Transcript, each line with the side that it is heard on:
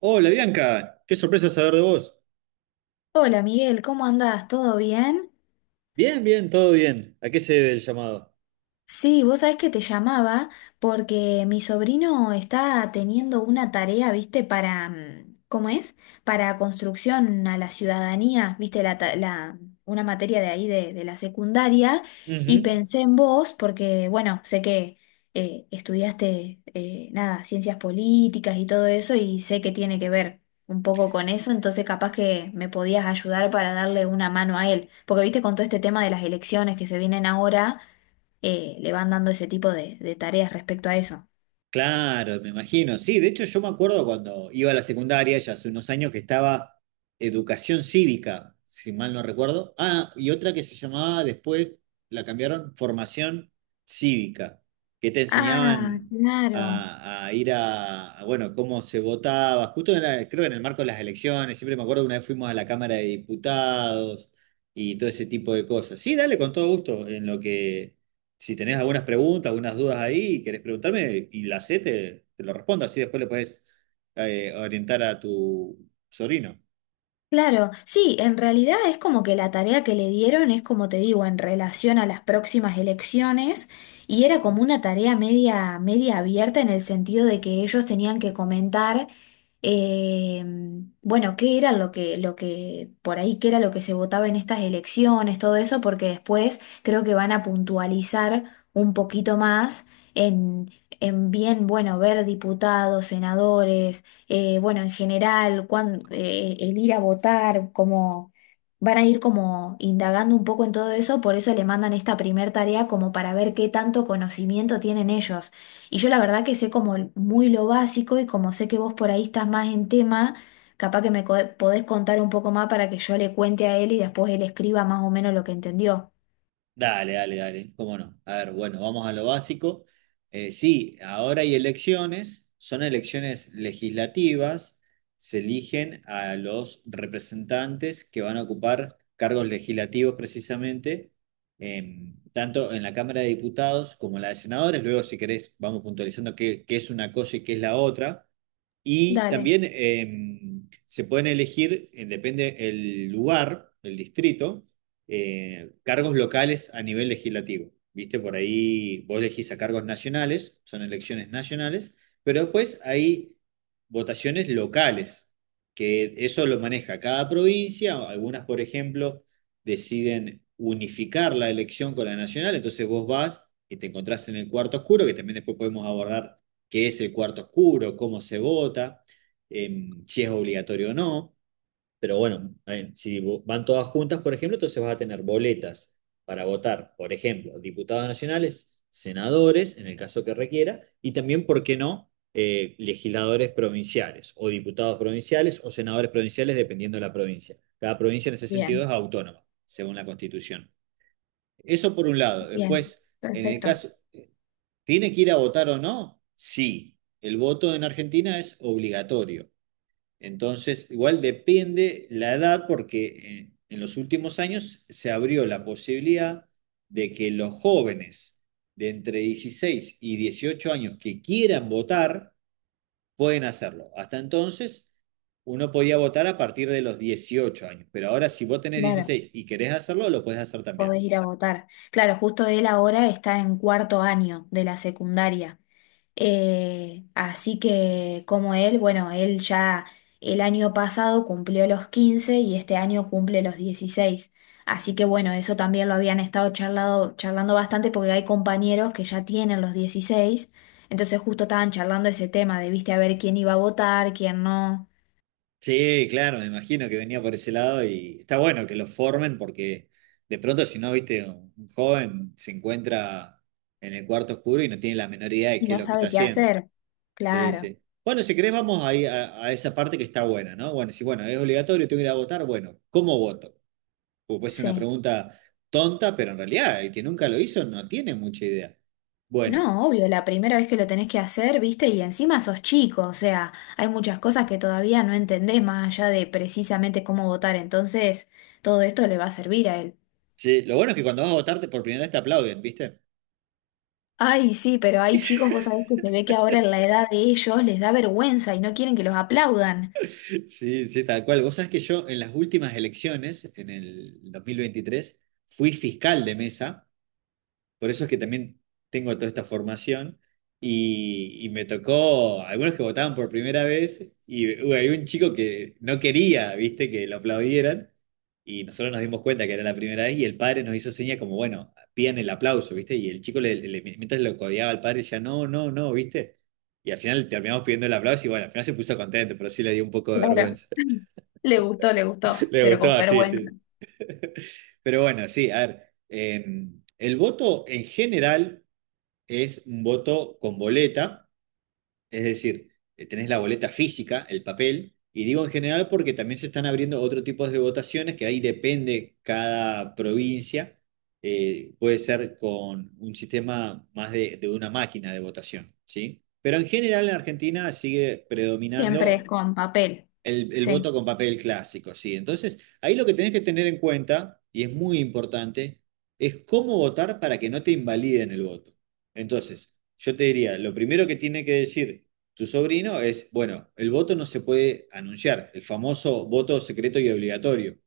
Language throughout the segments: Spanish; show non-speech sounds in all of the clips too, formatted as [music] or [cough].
right: Hola Bianca, qué sorpresa saber de vos.
left: Hola Miguel, ¿cómo andás? ¿Todo bien?
right: Bien, bien, todo bien. ¿A qué se debe el llamado?
left: Sí, vos sabés que te llamaba porque mi sobrino está teniendo una tarea, viste, para, ¿cómo es? Para construcción a la ciudadanía, viste, una materia de ahí de la secundaria, y
right: Ujú.
left: pensé en vos porque, bueno, sé que estudiaste, nada, ciencias políticas y todo eso, y sé que tiene que ver un poco con eso, entonces capaz que me podías ayudar para darle una mano a él, porque, viste, con todo este tema de las elecciones que se vienen ahora, le van dando ese tipo de tareas respecto a eso.
right: Claro, me imagino. Sí, de hecho yo me acuerdo cuando iba a la secundaria, ya hace unos años, que estaba educación cívica, si mal no recuerdo. Ah, y otra que se llamaba después, la cambiaron, formación cívica, que te
left: Ah,
right: enseñaban
left: claro.
right: a ir a, bueno, cómo se votaba, justo creo que en el marco de las elecciones, siempre me acuerdo una vez fuimos a la Cámara de Diputados y todo ese tipo de cosas. Sí, dale, con todo gusto, en lo que si tenés algunas preguntas, algunas dudas ahí, querés preguntarme y la sé, te lo respondo. Así después le puedes orientar a tu sobrino.
left: Claro, sí, en realidad es como que la tarea que le dieron es como te digo, en relación a las próximas elecciones, y era como una tarea media, media abierta en el sentido de que ellos tenían que comentar, eh, bueno, qué era lo que, por ahí, qué era lo que se votaba en estas elecciones, todo eso, porque después creo que van a puntualizar un poquito más en, en bien, bueno, ver diputados, senadores, bueno, en general, el ir a votar, como van a ir como indagando un poco en todo eso, por eso le mandan esta primer tarea como para ver qué tanto conocimiento tienen ellos. Y yo la verdad que sé como muy lo básico, y como sé que vos por ahí estás más en tema, capaz que podés contar un poco más para que yo le cuente a él y después él escriba más o menos lo que entendió.
right: Dale, dale, dale, cómo no. A ver, bueno, vamos a lo básico. Sí, ahora hay elecciones, son elecciones legislativas, se eligen a los representantes que van a ocupar cargos legislativos precisamente, tanto en la Cámara de Diputados como en la de Senadores. Luego, si querés, vamos puntualizando qué es una cosa y qué es la otra. Y
left: Dale,
right: también se pueden elegir, depende el lugar, el distrito cargos locales a nivel legislativo. ¿Viste? Por ahí vos elegís a cargos nacionales, son elecciones nacionales, pero después hay votaciones locales, que eso lo maneja cada provincia. Algunas, por ejemplo, deciden unificar la elección con la nacional, entonces vos vas y te encontrás en el cuarto oscuro, que también después podemos abordar qué es el cuarto oscuro, cómo se vota, si es obligatorio o no. Pero bueno, a ver, si van todas juntas, por ejemplo, entonces vas a tener boletas para votar, por ejemplo, diputados nacionales, senadores, en el caso que requiera, y también, ¿por qué no?, legisladores provinciales o diputados provinciales o senadores provinciales, dependiendo de la provincia. Cada provincia en ese sentido
left: bien,
right: es autónoma, según la Constitución. Eso por un lado.
left: bien,
right: Después, en el
left: perfecto,
right: caso, ¿tiene que ir a votar o no? Sí. El voto en Argentina es obligatorio. Entonces, igual depende la edad porque en los últimos años se abrió la posibilidad de que los jóvenes de entre 16 y 18 años que quieran votar pueden hacerlo. Hasta entonces, uno podía votar a partir de los 18 años, pero ahora si vos tenés
left: claro.
right: 16 y querés hacerlo, lo puedes hacer también.
left: Podés ir a votar. Claro, justo él ahora está en cuarto año de la secundaria. Así que como él, bueno, él ya el año pasado cumplió los 15, y este año cumple los 16. Así que bueno, eso también lo habían estado charlando bastante porque hay compañeros que ya tienen los 16. Entonces justo estaban charlando ese tema de, viste, a ver quién iba a votar, quién no,
right: Sí, claro, me imagino que venía por ese lado y está bueno que lo formen porque de pronto si no, viste, un joven se encuentra en el cuarto oscuro y no tiene la menor idea de
left: y
right: qué es
left: no
right: lo que está
left: sabe qué
right: haciendo.
left: hacer.
right: Sí,
left: Claro,
right: sí. Bueno, si querés vamos ahí a esa parte que está buena, ¿no? Bueno, si bueno, es obligatorio, tengo que ir a votar, bueno, ¿cómo voto? Porque puede ser una
left: sí.
right: pregunta tonta, pero en realidad el que nunca lo hizo no tiene mucha idea. Bueno,
left: No, obvio, la primera vez que lo tenés que hacer, viste, y encima sos chico, o sea, hay muchas cosas que todavía no entendés más allá de precisamente cómo votar, entonces todo esto le va a servir a él.
right: sí, lo bueno es que cuando vas a votarte por primera vez te aplauden, ¿viste?
left: Ay, sí, pero hay chicos, vos sabés que se ve que ahora en la edad de ellos les da vergüenza y no quieren que los aplaudan.
right: Sí, sí, tal cual. Vos sabés que yo en las últimas elecciones, en el 2023 fui fiscal de mesa, por eso es que también tengo toda esta formación, y me tocó algunos que votaban por primera vez, y hubo había un chico que no quería, viste, que lo aplaudieran, y nosotros nos dimos cuenta que era la primera vez, y el padre nos hizo señas como, bueno, pidan el aplauso, viste, y el chico, mientras lo codeaba al padre, decía, no, no, no, viste, y al final terminamos pidiendo el aplauso, y bueno, al final se puso contento, pero sí le dio un poco de
left: Claro.
right: vergüenza.
left: [laughs] Le gustó,
right: Le
left: pero con
right: gustó, sí,
left: vergüenza.
right: sí. Pero bueno, sí, a ver, eh, el voto en general es un voto con boleta, es decir, tenés la boleta física, el papel, y digo en general porque también se están abriendo otro tipo de votaciones que ahí depende cada provincia, puede ser con un sistema más de una máquina de votación, ¿sí? Pero en general en Argentina sigue
left: Siempre es
right: predominando
left: con papel.
right: el
left: Sí,
right: voto con papel clásico, sí. Entonces, ahí lo que tenés que tener en cuenta, y es muy importante, es cómo votar para que no te invaliden el voto. Entonces, yo te diría, lo primero que tiene que decir tu sobrino es, bueno, el voto no se puede anunciar, el famoso voto secreto y obligatorio,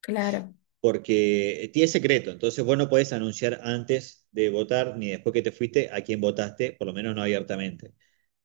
left: claro,
right: porque es secreto, entonces vos no podés anunciar antes de votar ni después que te fuiste a quién votaste, por lo menos no abiertamente.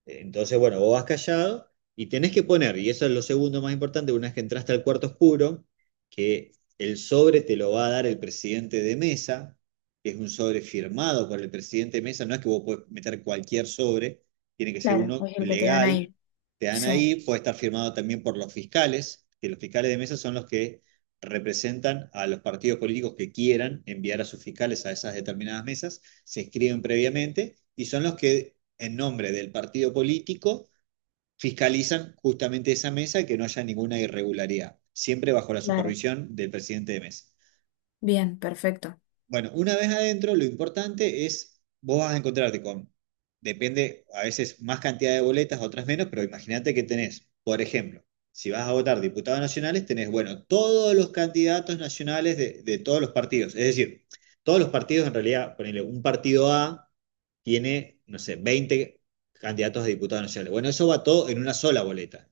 right: Entonces, bueno, vos vas callado y tenés que poner, y eso es lo segundo más importante, una vez que entraste al cuarto oscuro, que el sobre te lo va a dar el presidente de mesa, que es un sobre firmado por el presidente de mesa, no es que vos podés meter cualquier sobre, tiene que ser
left: claro,
right: uno
left: es el que te dan
right: legal,
left: ahí.
right: te dan
left: Sí,
right: ahí, puede estar firmado también por los fiscales, que los fiscales de mesa son los que representan a los partidos políticos que quieran enviar a sus fiscales a esas determinadas mesas, se escriben previamente y son los que en nombre del partido político, fiscalizan justamente esa mesa y que no haya ninguna irregularidad, siempre bajo la
left: claro.
right: supervisión del presidente de mesa.
left: Bien, perfecto.
right: Bueno, una vez adentro, lo importante es, vos vas a encontrarte con, depende, a veces más cantidad de boletas, otras menos, pero imagínate que tenés, por ejemplo, si vas a votar diputados nacionales, tenés, bueno, todos los candidatos nacionales de todos los partidos. Es decir, todos los partidos, en realidad, ponele, un partido A tiene, no sé, 20 candidatos a diputados nacionales. Bueno, eso va todo en una sola boleta.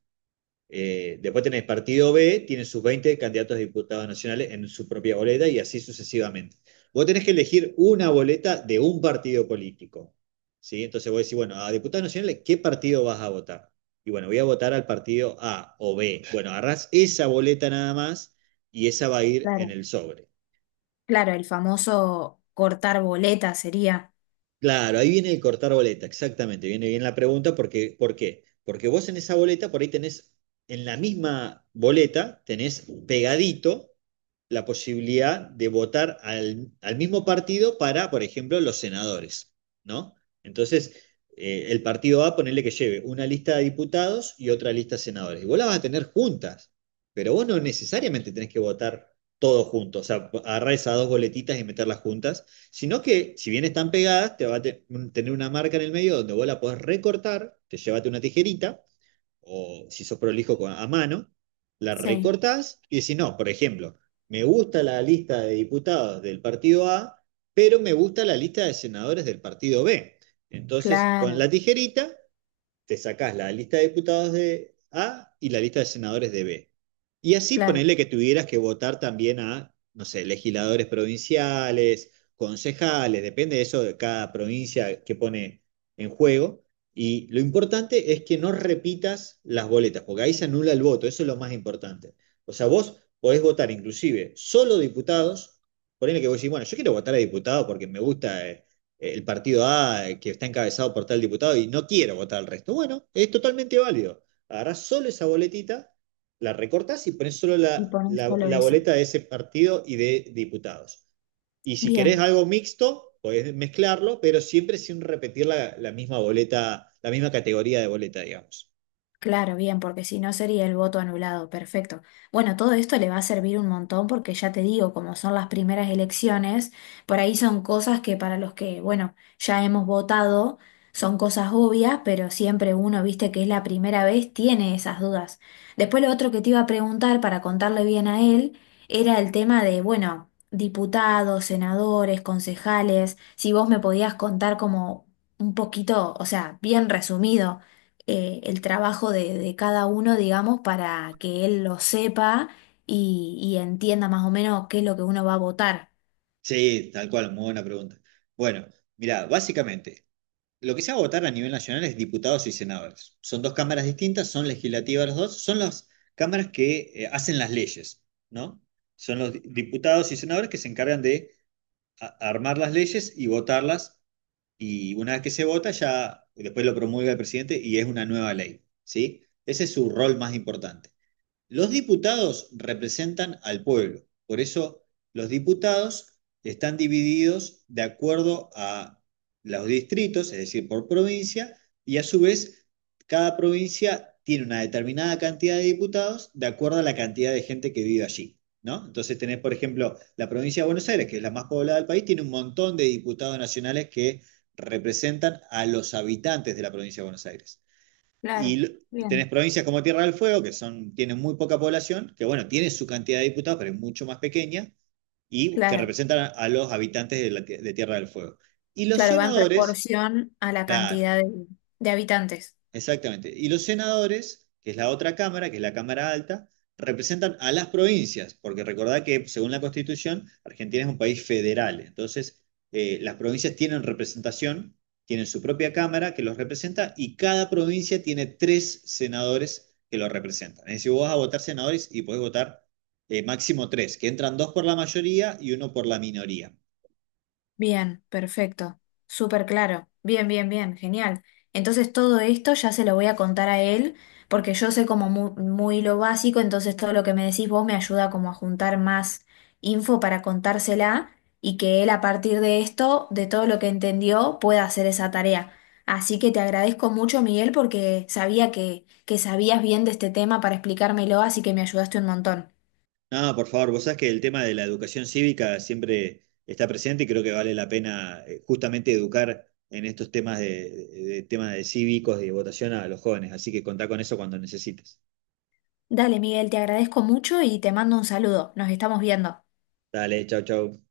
right: Después tenés partido B, tiene sus 20 candidatos a diputados nacionales en su propia boleta y así sucesivamente. Vos tenés que elegir una boleta de un partido político. ¿Sí? Entonces vos decís, bueno, a diputados nacionales, ¿qué partido vas a votar? Y bueno, voy a votar al partido A o B. Bueno, agarrás esa boleta nada más y esa va a ir en
left: Claro.
right: el sobre.
left: Claro, el famoso cortar boleta sería.
right: Claro, ahí viene el cortar boleta, exactamente, viene bien la pregunta, porque, ¿por qué? Porque vos en esa boleta, por ahí tenés, en la misma boleta, tenés pegadito la posibilidad de votar al mismo partido para, por ejemplo, los senadores, ¿no? Entonces, el partido A, ponerle que lleve una lista de diputados y otra lista de senadores. Y vos las vas a tener juntas, pero vos no necesariamente tenés que votar todos juntos, o sea, agarrar esas dos boletitas y meterlas juntas, sino que si bien están pegadas, te va a tener una marca en el medio donde vos la podés recortar, te llévate una tijerita o si sos prolijo a mano, la
left: Sí.
right: recortás y decís, no, por ejemplo, me gusta la lista de diputados del partido A, pero me gusta la lista de senadores del partido B. Entonces, con
left: Claro,
right: la tijerita te sacás la lista de diputados de A y la lista de senadores de B. Y así
left: claro.
right: ponerle que tuvieras que votar también a, no sé, legisladores provinciales, concejales, depende de eso de cada provincia que pone en juego. Y lo importante es que no repitas las boletas, porque ahí se anula el voto, eso es lo más importante. O sea, vos podés votar inclusive solo diputados, ponele que vos decís, bueno, yo quiero votar a diputado porque me gusta el partido A que está encabezado por tal diputado y no quiero votar al resto. Bueno, es totalmente válido. Agarrás solo esa boletita, la recortás y pones solo
left: Y
right: la,
left: poner
right: la,
left: solo
right: la,
left: eso.
right: boleta de ese partido y de diputados. Y si querés
left: Bien.
right: algo mixto, podés mezclarlo, pero siempre sin repetir la misma boleta, la misma categoría de boleta, digamos.
left: Claro, bien, porque si no sería el voto anulado, perfecto. Bueno, todo esto le va a servir un montón porque ya te digo, como son las primeras elecciones, por ahí son cosas que para los que, bueno, ya hemos votado, son cosas obvias, pero siempre uno, viste que es la primera vez, tiene esas dudas. Después lo otro que te iba a preguntar para contarle bien a él era el tema de, bueno, diputados, senadores, concejales, si vos me podías contar como un poquito, o sea, bien resumido, el trabajo de cada uno, digamos, para que él lo sepa y entienda más o menos qué es lo que uno va a votar.
right: Sí, tal cual, muy buena pregunta. Bueno, mira, básicamente, lo que se va a votar a nivel nacional es diputados y senadores. Son dos cámaras distintas, son legislativas las dos, son las cámaras que hacen las leyes, ¿no? Son los diputados y senadores que se encargan de armar las leyes y votarlas, y una vez que se vota, ya después lo promulga el presidente y es una nueva ley, ¿sí? Ese es su rol más importante. Los diputados representan al pueblo, por eso los diputados están divididos de acuerdo a los distritos, es decir, por provincia, y a su vez cada provincia tiene una determinada cantidad de diputados de acuerdo a la cantidad de gente que vive allí. ¿No? Entonces tenés, por ejemplo, la provincia de Buenos Aires, que es la más poblada del país, tiene un montón de diputados nacionales que representan a los habitantes de la provincia de Buenos Aires.
left: Claro,
right: Y, y tenés
left: bien.
right: provincias como Tierra del Fuego, que son, tienen muy poca población, que bueno, tienen su cantidad de diputados, pero es mucho más pequeña, y que
left: Claro,
right: representan a los habitantes de Tierra del Fuego. Y los
left: claro, va en
right: senadores,
left: proporción a la
right: claro.
left: cantidad de habitantes.
right: Exactamente. Y los senadores, que es la otra cámara, que es la Cámara Alta, representan a las provincias, porque recordad que según la Constitución, Argentina es un país federal. Entonces, las provincias tienen representación, tienen su propia cámara que los representa y cada provincia tiene tres senadores que los representan. Es decir, vos vas a votar senadores y podés votar máximo tres, que entran dos por la mayoría y uno por la minoría.
left: Bien, perfecto. Súper claro. Bien, bien, bien. Genial. Entonces todo esto ya se lo voy a contar a él porque yo sé como muy, lo básico, entonces todo lo que me decís vos me ayuda como a juntar más info para contársela y que él a partir de esto, de todo lo que entendió, pueda hacer esa tarea. Así que te agradezco mucho, Miguel, porque sabía que sabías bien de este tema para explicármelo, así que me ayudaste un montón.
right: No, por favor, vos sabés que el tema de la educación cívica siempre está presente y creo que vale la pena justamente educar en estos temas de cívicos y de votación a los jóvenes. Así que contá con eso cuando necesites.
left: Dale, Miguel, te agradezco mucho y te mando un saludo. Nos estamos viendo.
right: Dale, chau, chau.